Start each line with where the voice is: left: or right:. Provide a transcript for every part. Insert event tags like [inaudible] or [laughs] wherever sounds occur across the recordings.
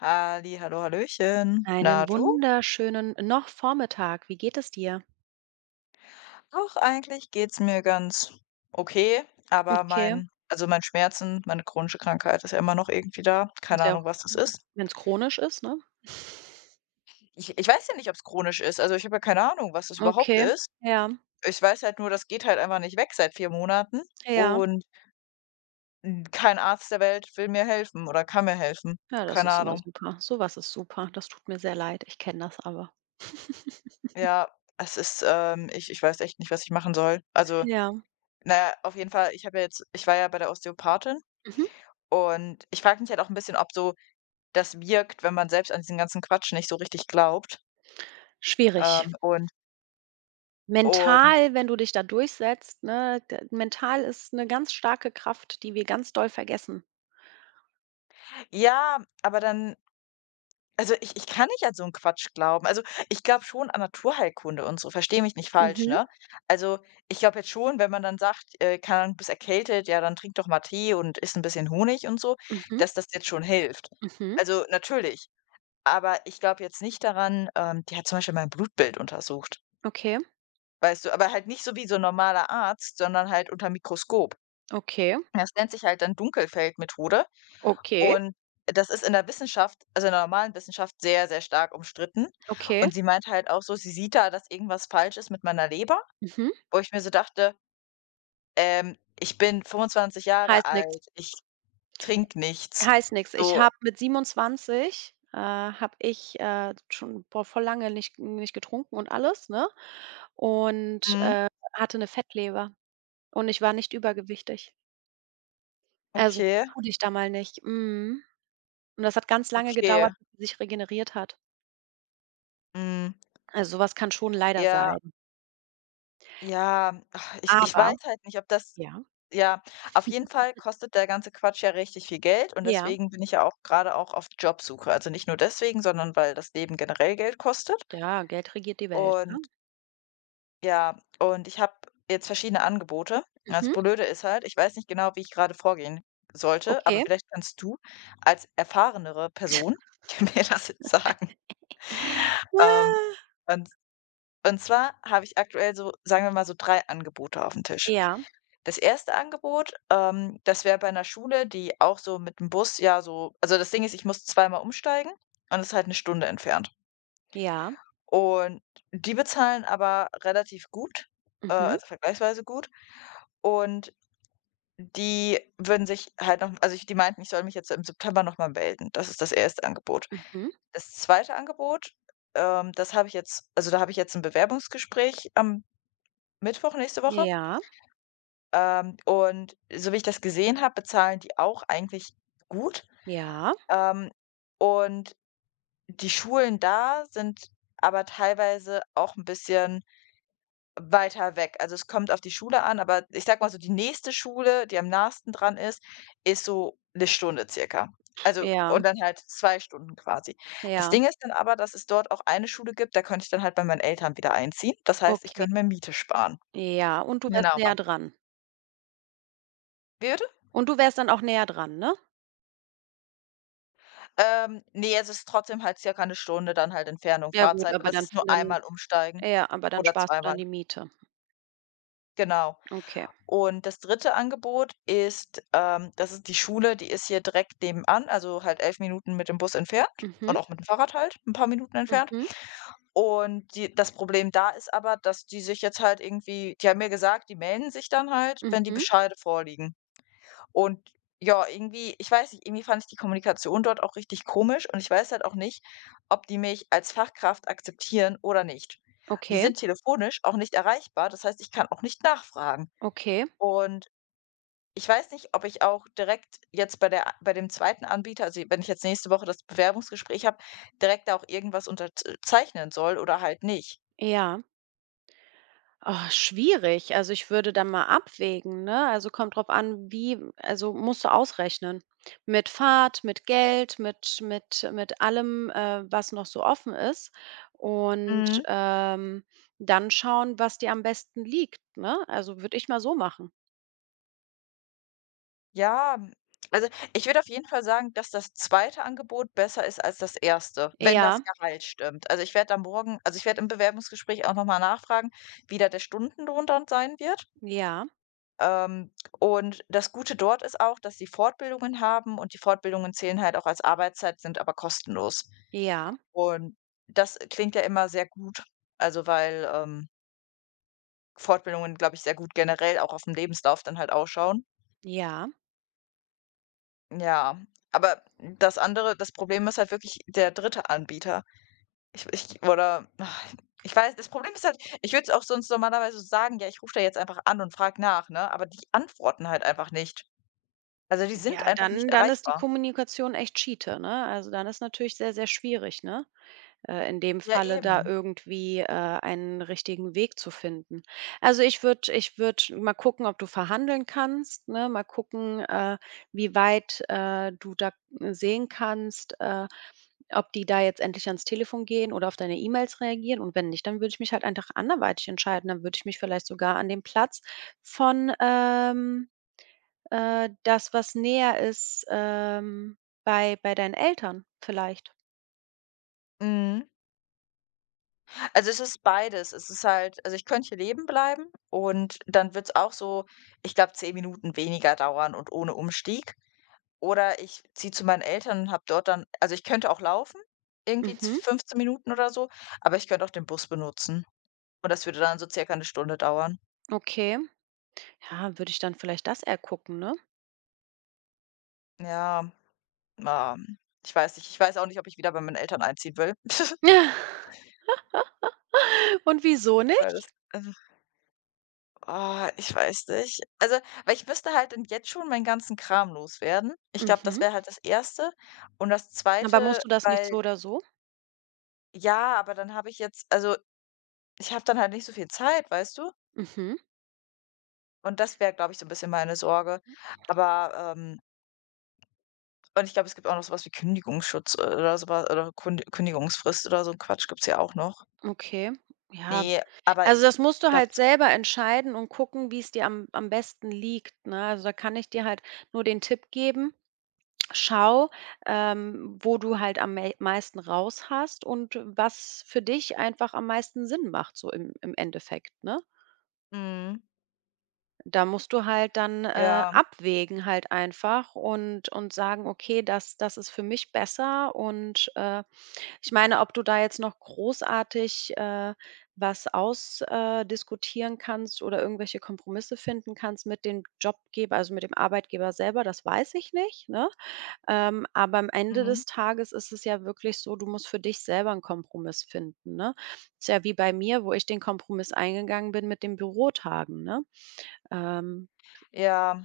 left: Halli, hallo, hallöchen. Na
right: Einen
left: du?
right: wunderschönen noch Vormittag. Wie geht es dir?
left: Doch, eigentlich geht's mir ganz okay, aber
right: Okay,
left: mein also, mein Schmerzen, meine chronische Krankheit ist ja immer noch irgendwie da.
right: ist
left: Keine
right: ja
left: Ahnung,
right: auch
left: was das ist.
right: wenn's chronisch ist, ne?
left: Ich weiß ja nicht, ob's chronisch ist. Also, ich habe ja keine Ahnung, was das überhaupt
right: Okay,
left: ist.
right: ja,
left: Ich weiß halt nur, das geht halt einfach nicht weg seit 4 Monaten,
right: ja.
left: und kein Arzt der Welt will mir helfen oder kann mir helfen.
right: Ja, das
left: Keine
right: ist immer
left: Ahnung.
right: super. So was ist super. Das tut mir sehr leid. Ich kenne das aber. [laughs]
left: Ja, es ist, ich weiß echt nicht, was ich machen soll. Also,
right: Ja,
left: na ja, auf jeden Fall, ich war ja bei der Osteopathin.
right: mhm.
left: Und ich frage mich halt auch ein bisschen, ob so das wirkt, wenn man selbst an diesen ganzen Quatsch nicht so richtig glaubt.
right: Schwierig.
left: Ähm, und und
right: Mental, wenn du dich da durchsetzt, ne, d mental ist eine ganz starke Kraft, die wir ganz doll vergessen.
left: ja, aber dann, also, ich kann nicht an so 'n Quatsch glauben. Also, ich glaube schon an Naturheilkunde und so, verstehe mich nicht falsch,
right: Mhm,
left: ne? Also, ich glaube jetzt schon, wenn man dann sagt, keine Ahnung: „Du bist erkältet, ja, dann trink doch mal Tee und isst ein bisschen Honig“ und so,
right: mhm,
left: dass das jetzt schon hilft.
right: mhm.
left: Also, natürlich, aber ich glaube jetzt nicht daran. Die hat zum Beispiel mein Blutbild untersucht.
right: Okay,
left: Weißt du, aber halt nicht so wie so 'n normaler Arzt, sondern halt unter Mikroskop.
right: okay,
left: Das nennt sich halt dann Dunkelfeldmethode,
right: okay,
left: und das ist in der Wissenschaft, also in der normalen Wissenschaft, sehr, sehr stark umstritten.
right: okay.
left: Und sie meint halt auch so, sie sieht da, dass irgendwas falsch ist mit meiner Leber,
right: Mhm.
left: wo ich mir so dachte: Ich bin 25 Jahre
right: Heißt nichts.
left: alt, ich trinke nichts.“
right: Heißt nix. Ich
left: So.
right: habe mit 27, habe ich, schon, boah, voll lange nicht getrunken und alles, ne? Und,
left: Mhm.
right: äh, hatte eine Fettleber und ich war nicht übergewichtig. Also,
left: Okay,
right: vertu dich da mal nicht. Mhm. Und das hat ganz lange
left: okay.
right: gedauert, bis sie sich regeneriert hat.
left: Mhm.
right: Also, so was kann schon leider
left: Ja,
right: sein.
left: ja. Ach, ich weiß
right: Aber
left: halt nicht, ob das.
right: ja,
left: Ja, auf jeden Fall kostet der ganze Quatsch ja richtig viel Geld, und
right: ja,
left: deswegen bin ich ja auch gerade auch auf Jobsuche. Also, nicht nur deswegen, sondern weil das Leben generell Geld kostet.
right: ja, Geld regiert die Welt, ne?
left: Und ja, ich habe jetzt verschiedene Angebote. Das
right: Mhm,
left: Blöde ist halt, ich weiß nicht genau, wie ich gerade vorgehen sollte, aber
right: okay.
left: vielleicht kannst du als erfahrenere Person [laughs] mir das jetzt sagen. Ähm,
right: Ja,
left: und und zwar habe ich aktuell so, sagen wir mal, so 3 Angebote auf dem Tisch.
right: ja,
left: Das erste Angebot, das wäre bei einer Schule, die auch so mit dem Bus, ja, so, also, das Ding ist, ich muss zweimal umsteigen und es ist halt eine Stunde entfernt.
right: ja.
left: Und die bezahlen aber relativ gut,
right: Mhm,
left: also vergleichsweise gut. Und die würden sich halt noch, also, ich, die meinten, ich soll mich jetzt im September noch mal melden. Das ist das erste Angebot.
right: mhm.
left: Das zweite Angebot, das habe ich jetzt, also, da habe ich jetzt ein Bewerbungsgespräch am Mittwoch nächste Woche.
right: Ja,
left: Und so wie ich das gesehen habe, bezahlen die auch eigentlich gut.
right: ja,
left: Ähm, und die Schulen da sind aber teilweise auch ein bisschen weiter weg. Also, es kommt auf die Schule an, aber ich sage mal so, die nächste Schule, die am nahesten dran ist, ist so eine Stunde circa. Also,
right: ja,
left: und dann halt 2 Stunden quasi. Das
right: ja.
left: Ding ist dann aber, dass es dort auch eine Schule gibt, da könnte ich dann halt bei meinen Eltern wieder einziehen. Das heißt, ich
right: Okay,
left: könnte mir Miete sparen.
right: ja, und du wärst
left: Genau.
right: näher dran.
left: Wie bitte?
right: Und du wärst dann auch näher dran, ne?
left: Ne, es ist trotzdem halt circa 'ne Stunde dann halt Entfernung,
right: Ja gut,
left: Fahrzeit,
right: aber
left: aber es
right: dann
left: ist nur
right: dann
left: einmal umsteigen
right: ja, aber dann
left: oder
right: sparst du dann
left: zweimal,
right: die Miete.
left: genau.
right: Okay.
left: Und das dritte Angebot ist, das ist die Schule, die ist hier direkt nebenan, also halt 11 Minuten mit dem Bus entfernt
right: Mhm,
left: und auch mit dem Fahrrad halt ein paar Minuten entfernt.
right: mhm,
left: Und die das Problem da ist aber, dass die sich jetzt halt irgendwie, die haben mir gesagt, die melden sich dann halt, wenn die
right: mhm.
left: Bescheide vorliegen. Und ja, irgendwie, ich weiß nicht, irgendwie fand ich die Kommunikation dort auch richtig komisch und ich weiß halt auch nicht, ob die mich als Fachkraft akzeptieren oder nicht. Die
right: Okay,
left: sind telefonisch auch nicht erreichbar, das heißt, ich kann auch nicht nachfragen.
right: okay,
left: Und ich weiß nicht, ob ich auch direkt jetzt bei dem zweiten Anbieter, also, wenn ich jetzt nächste Woche das Bewerbungsgespräch habe, direkt da auch irgendwas unterzeichnen soll oder halt nicht.
right: ja. Oh, schwierig. Also, ich würde dann mal abwägen, ne? Also, kommt drauf an, wie also, musst du ausrechnen. Mit Fahrt, mit Geld, mit allem, was noch so offen ist und,
left: Mhm.
right: ähm, dann schauen, was dir am besten liegt, ne? Also, würde ich mal so machen.
left: Ja, also, ich würde auf jeden Fall sagen, dass das zweite Angebot besser ist als das erste, wenn das
right: Ja,
left: Gehalt stimmt. Also, ich werde da morgen, also, ich werde im Bewerbungsgespräch auch noch mal nachfragen, wie da der Stundenlohn dann sein wird.
right: ja,
left: Ähm, und das Gute dort ist auch, dass sie Fortbildungen haben und die Fortbildungen zählen halt auch als Arbeitszeit, sind aber kostenlos.
right: ja,
left: Und das klingt ja immer sehr gut, also, weil, Fortbildungen, glaube ich, sehr gut generell auch auf dem Lebenslauf dann halt ausschauen.
right: ja.
left: Ja, aber das andere, das Problem ist halt wirklich der dritte Anbieter. Ich oder ach, ich weiß, das Problem ist halt, ich würde es auch sonst normalerweise so sagen: „Ja, ich rufe da jetzt einfach an und frage nach“, ne? Aber die antworten halt einfach nicht. Also, die sind
right: Ja,
left: einfach nicht
right: dann ist die
left: erreichbar.
right: Kommunikation echt Schiete, ne? Also, dann ist natürlich sehr, sehr schwierig, ne? In dem
left: Ja,
right: Falle da
left: eben.
right: irgendwie, einen richtigen Weg zu finden. Also, ich würde mal gucken, ob du verhandeln kannst, ne? Mal gucken, wie weit, du da sehen kannst, ob die da jetzt endlich ans Telefon gehen oder auf deine E-Mails reagieren. Und wenn nicht, dann würde ich mich halt einfach anderweitig entscheiden. Dann würde ich mich vielleicht sogar an den Platz von, das, was näher ist, bei deinen Eltern vielleicht.
left: Mhm. Also, es ist beides. Es ist halt, also, ich könnte hier leben bleiben und dann wird es auch so, ich glaube, 10 Minuten weniger dauern und ohne Umstieg. Oder ich ziehe zu meinen Eltern und habe dort dann, also, ich könnte auch laufen, irgendwie z
right: Mhm,
left: 15 Minuten oder so, aber ich könnte auch den Bus benutzen. Und das würde dann so circa eine Stunde dauern.
right: okay. Ja, würde ich dann vielleicht das eher gucken, ne?
left: Ja, ah, ich weiß nicht. Ich weiß auch nicht, ob ich wieder bei meinen Eltern einziehen will, [laughs]
right: [laughs] Und wieso
left: weil das,
right: nicht?
left: also, ah, ich weiß nicht. Also, weil ich müsste halt dann jetzt schon meinen ganzen Kram loswerden. Ich glaube, das
right: Mhm.
left: wäre halt das Erste. Und das
right: Aber
left: Zweite,
right: musst du das nicht so
left: weil,
right: oder so?
left: ja, aber dann habe ich jetzt, also, ich habe dann halt nicht so viel Zeit, weißt du?
right: Mhm,
left: Und das wäre, glaube ich, so ein bisschen meine Sorge. Aber, und ich glaube, es gibt auch noch so was wie Kündigungsschutz, oder so wa oder Kun Kündigungsfrist oder so 'n Quatsch gibt's ja auch noch.
right: okay. Ja,
left: Ne, aber
right: also
left: ich
right: das musst
left: ich
right: du
left: glaube
right: halt
left: s
right: selber entscheiden und gucken, wie es dir am besten liegt, ne? Also, da kann ich dir halt nur den Tipp geben: Schau, wo du halt am meisten raus hast und was für dich einfach am meisten Sinn macht so im Endeffekt, ne?
left: Mhm,
right: Da musst du halt dann,
left: ja.
right: abwägen halt einfach und sagen: „Okay, das ist für mich besser." Und, ich meine, ob du da jetzt noch großartig, was ausdiskutieren diskutieren kannst oder irgendwelche Kompromisse finden kannst mit dem Jobgeber, also mit dem Arbeitgeber selber, das weiß ich nicht, ne? Aber am Ende
left: Mhm,
right: des Tages ist es ja wirklich so, du musst für dich selber einen Kompromiss finden, ne? Ist ja wie bei mir, wo ich den Kompromiss eingegangen bin mit den Bürotagen, ne? Ähm,
left: ja.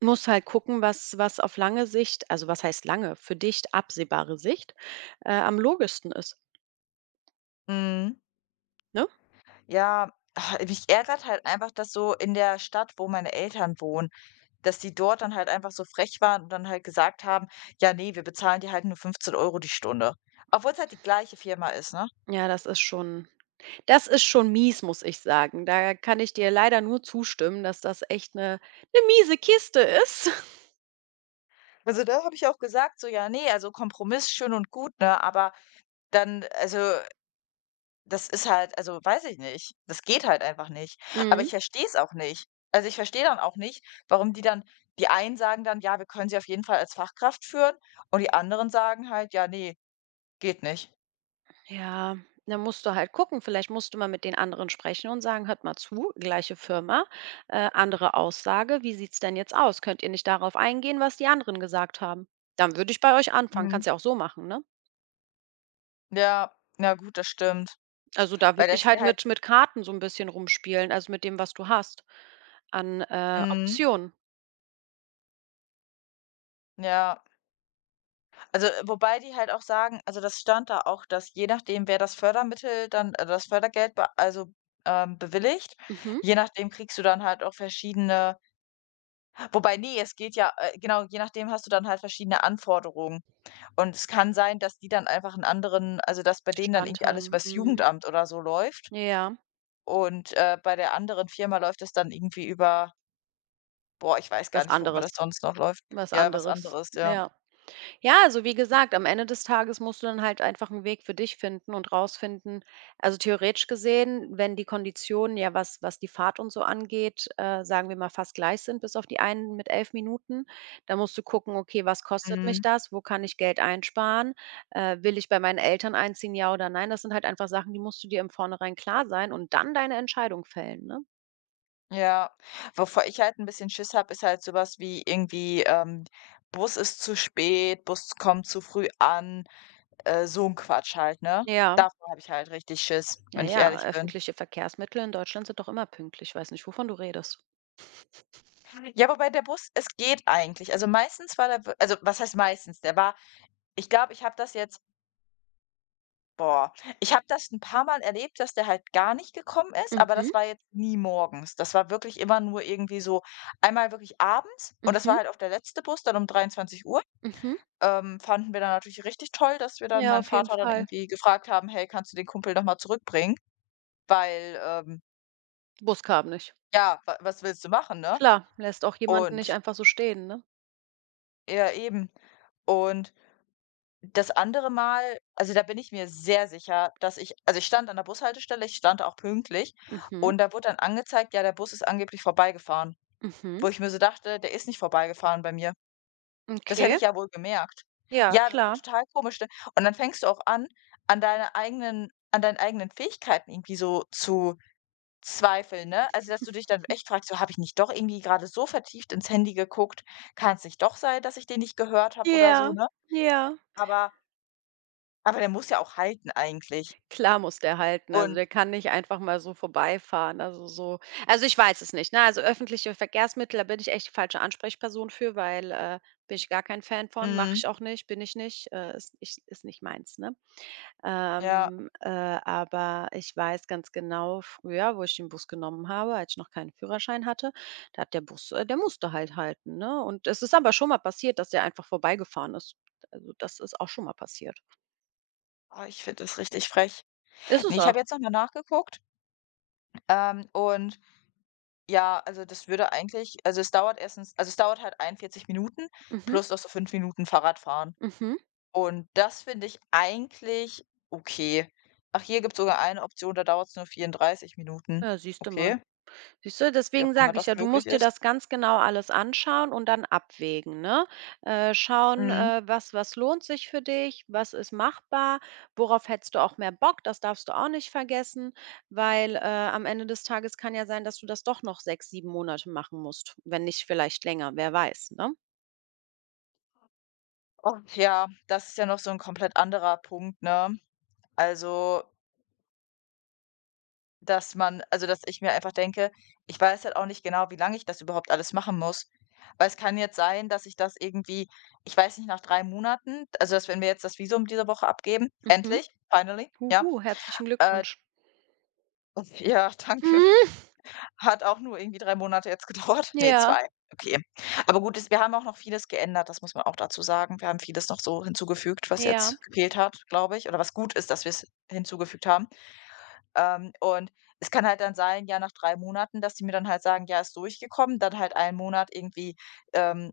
right: muss halt gucken, was auf lange Sicht also, was heißt lange, für dich absehbare Sicht, am logischsten ist,
left: Mhm,
right: ne?
left: ja. Ah, mich ärgert halt einfach, dass so in der Stadt, wo meine Eltern wohnen, dass die dort dann halt einfach so frech waren und dann halt gesagt haben: „Ja, ne, wir bezahlen dir halt nur 15 € die Stunde“, obwohl es halt die gleiche Firma ist, ne?
right: Ja, das ist schon mies, muss ich sagen. Da kann ich dir leider nur zustimmen, dass das echt eine miese Kiste ist. [laughs]
left: Also, da habe ich auch gesagt so: „Ja, ne, also Kompromiss schön und gut, ne, aber dann, also, das ist halt, also, weiß ich nicht. Das geht halt einfach nicht.“ Aber ich
right: Mhm.
left: verstehe es auch nicht. Also, ich verstehe dann auch nicht, warum die dann, die einen sagen dann: „Ja, wir können sie auf jeden Fall als Fachkraft führen“, und die anderen sagen halt: „Ja, ne, geht nicht.“
right: Ja, da musst du halt gucken. Vielleicht musst du mal mit den anderen sprechen und sagen: „Hört mal zu, gleiche Firma, andere Aussage. Wie sieht's denn jetzt aus? Könnt ihr nicht darauf eingehen, was die anderen gesagt haben?" Dann würde ich bei euch anfangen.
left: Mhm.
right: Kannst ja auch so machen, ne?
left: Ja, na gut, das stimmt.
right: Also, da
left: Weil
right: würde ich
left: das
right: halt
left: wäre halt.
right: mit Karten so ein bisschen rumspielen, also, mit dem, was du hast an,
left: Mhm,
right: Optionen.
left: ja. Also, wobei die halt auch sagen, also, das stand da auch, dass je nachdem, wer das Fördermittel dann, also, das Fördergeld be also, bewilligt,
right: Mhm.
left: je nachdem kriegst du dann halt auch verschiedene, wobei, ne, es geht ja, genau, je nachdem hast du dann halt verschiedene Anforderungen. Und es kann sein, dass die dann einfach einen anderen, also, dass bei denen dann
right: Stand
left: irgendwie alles
right: haben.
left: übers
right: Mhm.
left: Jugendamt oder so läuft,
right: Ja,
left: und, bei der anderen Firma läuft es dann irgendwie über, boah, ich weiß gar
right: was
left: nicht, worüber
right: anderes
left: das sonst noch läuft.
right: was
left: Ja, was
right: anderes.
left: anderes, ja.
right: Ja. Ja, also wie gesagt, am Ende des Tages musst du dann halt einfach einen Weg für dich finden und rausfinden also, theoretisch gesehen, wenn die Konditionen ja, was die Fahrt und so angeht, sagen wir mal, fast gleich sind bis auf die einen mit 11 Minuten, dann musst du gucken: „Okay, was kostet mich
left: Mhm.
right: das? Wo kann ich Geld einsparen? Will ich bei meinen Eltern einziehen, ja oder nein?" Das sind halt einfach Sachen, die musst du dir im Vornherein klar sein und dann deine Entscheidung fällen, ne?
left: Ja, wovor ich halt ein bisschen Schiss habe, ist halt sowas wie irgendwie, Bus ist zu spät, Bus kommt zu früh an, so 'n Quatsch halt, ne?
right: Ja,
left: Davor habe ich halt richtig Schiss,
right: ja,
left: wenn ich
right: ja,
left: ehrlich bin.
right: öffentliche Verkehrsmittel in Deutschland sind doch immer pünktlich. Ich weiß nicht, wovon du redest.
left: Ja, wobei der Bus, es geht eigentlich. Also, meistens war der w also, was heißt meistens? Der war, ich glaube, ich habe das jetzt, boah, ich habe das ein paar Mal erlebt, dass der halt gar nicht gekommen ist, aber
right: Mhm,
left: das war jetzt nie morgens. Das war wirklich immer nur irgendwie so einmal wirklich abends und das
right: mhm,
left: war halt auch der letzte Bus dann um 23 Uhr.
right: mhm.
left: Fanden wir dann natürlich richtig toll, dass wir dann
right: Ja,
left: meinen
right: auf jeden
left: Vater dann
right: Fall.
left: irgendwie gefragt haben: „Hey, kannst du den Kumpel noch mal zurückbringen?“ Weil,
right: Bus kam nicht.
left: ja, wa was willst du machen, ne?
right: Klar, lässt auch jemanden nicht
left: Und
right: einfach so stehen, ne?
left: ja, eben. Und das andere Mal, also, da bin ich mir sehr sicher, dass ich, also, ich stand an der Bushaltestelle, ich stand auch pünktlich
right: Mhm,
left: und da wurde dann angezeigt, ja, der Bus ist angeblich vorbeigefahren,
right: mhm,
left: wo ich mir so dachte: „Der ist nicht vorbeigefahren bei mir.“ Das hätte
right: okay.
left: ich ja wohl gemerkt.
right: Ja,
left: Ja, das war
right: klar.
left: total komisch, ne? Und dann fängst du auch an, an deine eigenen, an deinen eigenen Fähigkeiten irgendwie so zu zweifeln, ne? Also, dass du dich dann echt fragst: „So, habe ich nicht doch irgendwie grade so vertieft ins Handy geguckt? Kann's nicht doch sein, dass ich den nicht gehört habe oder so“,
right: Ja,
left: ne?
right: ja.
left: Aber der muss ja auch halten eigentlich.
right: Klar muss der halten. Also, der
left: Und
right: kann nicht einfach mal so vorbeifahren. Also, so also, ich weiß es nicht, ne? Also, öffentliche Verkehrsmittel, da bin ich echt die falsche Ansprechperson für, weil, bin ich gar kein Fan von, mache
left: mhm,
right: ich auch nicht, bin ich nicht, ist ich ist nicht meins, ne?
left: ja,
right: Aber ich weiß ganz genau, früher, wo ich den Bus genommen habe, als ich noch keinen Führerschein hatte, da hat der Bus, der musste halt halten, ne? Und es ist aber schon mal passiert, dass der einfach vorbeigefahren ist. Also, das ist auch schon mal passiert.
left: oh, ich finde das richtig frech.
right: Ist es
left: Ne, ich
right: auch.
left: habe jetzt noch mal nachgeguckt, ähm, und ja, also das würde eigentlich, also es dauert erstens, also es dauert halt 41 Minuten
right: Mhm,
left: plus noch so 5 Minuten Fahrradfahren.
right: mhm.
left: Und das finde ich eigentlich okay. Ach, hier gibt's sogar eine Option, da dauert's nur 34 Minuten.
right: Ja, siehst du mal.
left: Okay,
right: Siehst du,
left: wie auch
right: deswegen
left: immer
right: sage ich
left: das
right: ja, du
left: möglich
right: musst dir
left: ist.
right: das ganz genau alles anschauen und dann abwägen, ne? Schauen,
left: Mhm.
right: äh, was lohnt sich für dich, was ist machbar, worauf hättest du auch mehr Bock, das darfst du auch nicht vergessen, weil, am Ende des Tages kann ja sein, dass du das doch noch 6, 7 Monate machen musst, wenn nicht vielleicht länger, wer weiß, ne?
left: Und ja, das ist ja noch so ein komplett anderer Punkt, ne? Also, dass man, also, dass ich mir einfach denke, ich weiß halt auch nicht genau, wie lange ich das überhaupt alles machen muss. Weil es kann jetzt sein, dass ich das irgendwie, ich weiß nicht, nach 3 Monaten, also, dass wenn wir jetzt das Visum diese Woche abgeben,
right: Mhm.
left: endlich, finally, ja,
right: Huhu, herzlichen
left: äh,
right: Glückwunsch.
left: [laughs] ja, danke.
right: Mhm.
left: Hat auch nur irgendwie 3 Monate jetzt gedauert. [laughs] Nee,
right: Ja,
left: zwei. Okay. Aber gut, es, wir haben auch noch vieles geändert, das muss man auch dazu sagen. Wir haben vieles noch so hinzugefügt, was
right: ja.
left: jetzt gefehlt hat, glaube ich, oder was gut ist, dass wir es hinzugefügt haben. Und es kann halt dann sein, ja, nach 3 Monaten, dass die mir dann halt sagen: „Ja, ist durchgekommen“, dann halt einen Monat irgendwie, ähm,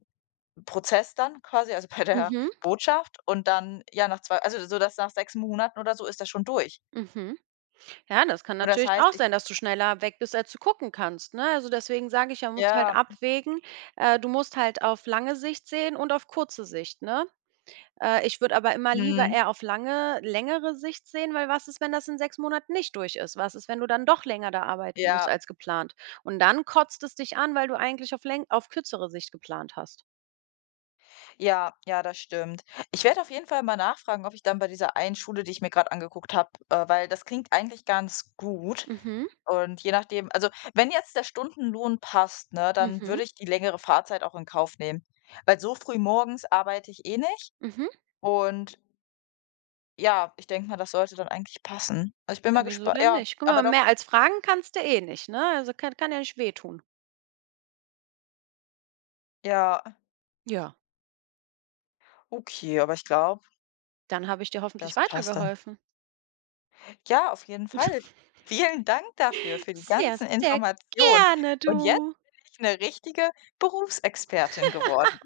left: Prozess dann quasi, also [laughs] bei der
right: Mhm,
left: Botschaft, und dann, ja, nach zwei, also so, dass nach 6 Monaten oder so ist das schon durch.
right: mhm. Ja, das kann
left: Und das
right: natürlich
left: heißt,
right: auch
left: ich,
right: sein, dass du schneller weg bist, als du gucken kannst, ne? Also, deswegen sage ich ja, musst du halt
left: ja.
right: abwägen. Du musst halt auf lange Sicht sehen und auf kurze Sicht, ne? Ich würde aber immer lieber
left: Mhm,
right: eher auf lange längere Sicht sehen, weil was ist, wenn das in 6 Monaten nicht durch ist? Was ist, wenn du dann doch länger da arbeiten musst
left: ja.
right: als geplant? Und dann kotzt es dich an, weil du eigentlich auf kürzere Sicht geplant hast.
left: Ja, ja, das stimmt. Ich werde auf jeden Fall mal nachfragen, ob ich dann bei dieser einen Schule, die ich mir gerade angeguckt habe, weil das klingt eigentlich ganz gut.
right: Mhm,
left: Und je nachdem, also, wenn jetzt der Stundenlohn passt, ne, dann
right: mhm,
left: würde ich die längere Fahrzeit auch in Kauf nehmen. Weil so früh morgens arbeite ich eh nicht,
right: mhm.
left: und ja, ich denke mal, das sollte dann eigentlich passen. Also, ich bin
right: Ja,
left: mal
right: wieso
left: gespannt.
right: denn
left: Ja,
right: nicht? Guck mal,
left: aber doch,
right: mehr als fragen kannst du eh nicht, ne? Also, kann ja nicht wehtun.
left: ja,
right: Ja.
left: okay, aber ich glaube,
right: Dann habe ich dir hoffentlich
left: das passt dann.
right: weitergeholfen.
left: Ja, auf jeden Fall. Vielen Dank dafür, für die
right: Sehr,
left: ganzen
right: sehr
left: Informationen.
right: gerne
left: Und jetzt
right: du.
left: bin ich eine richtige Berufsexpertin geworden.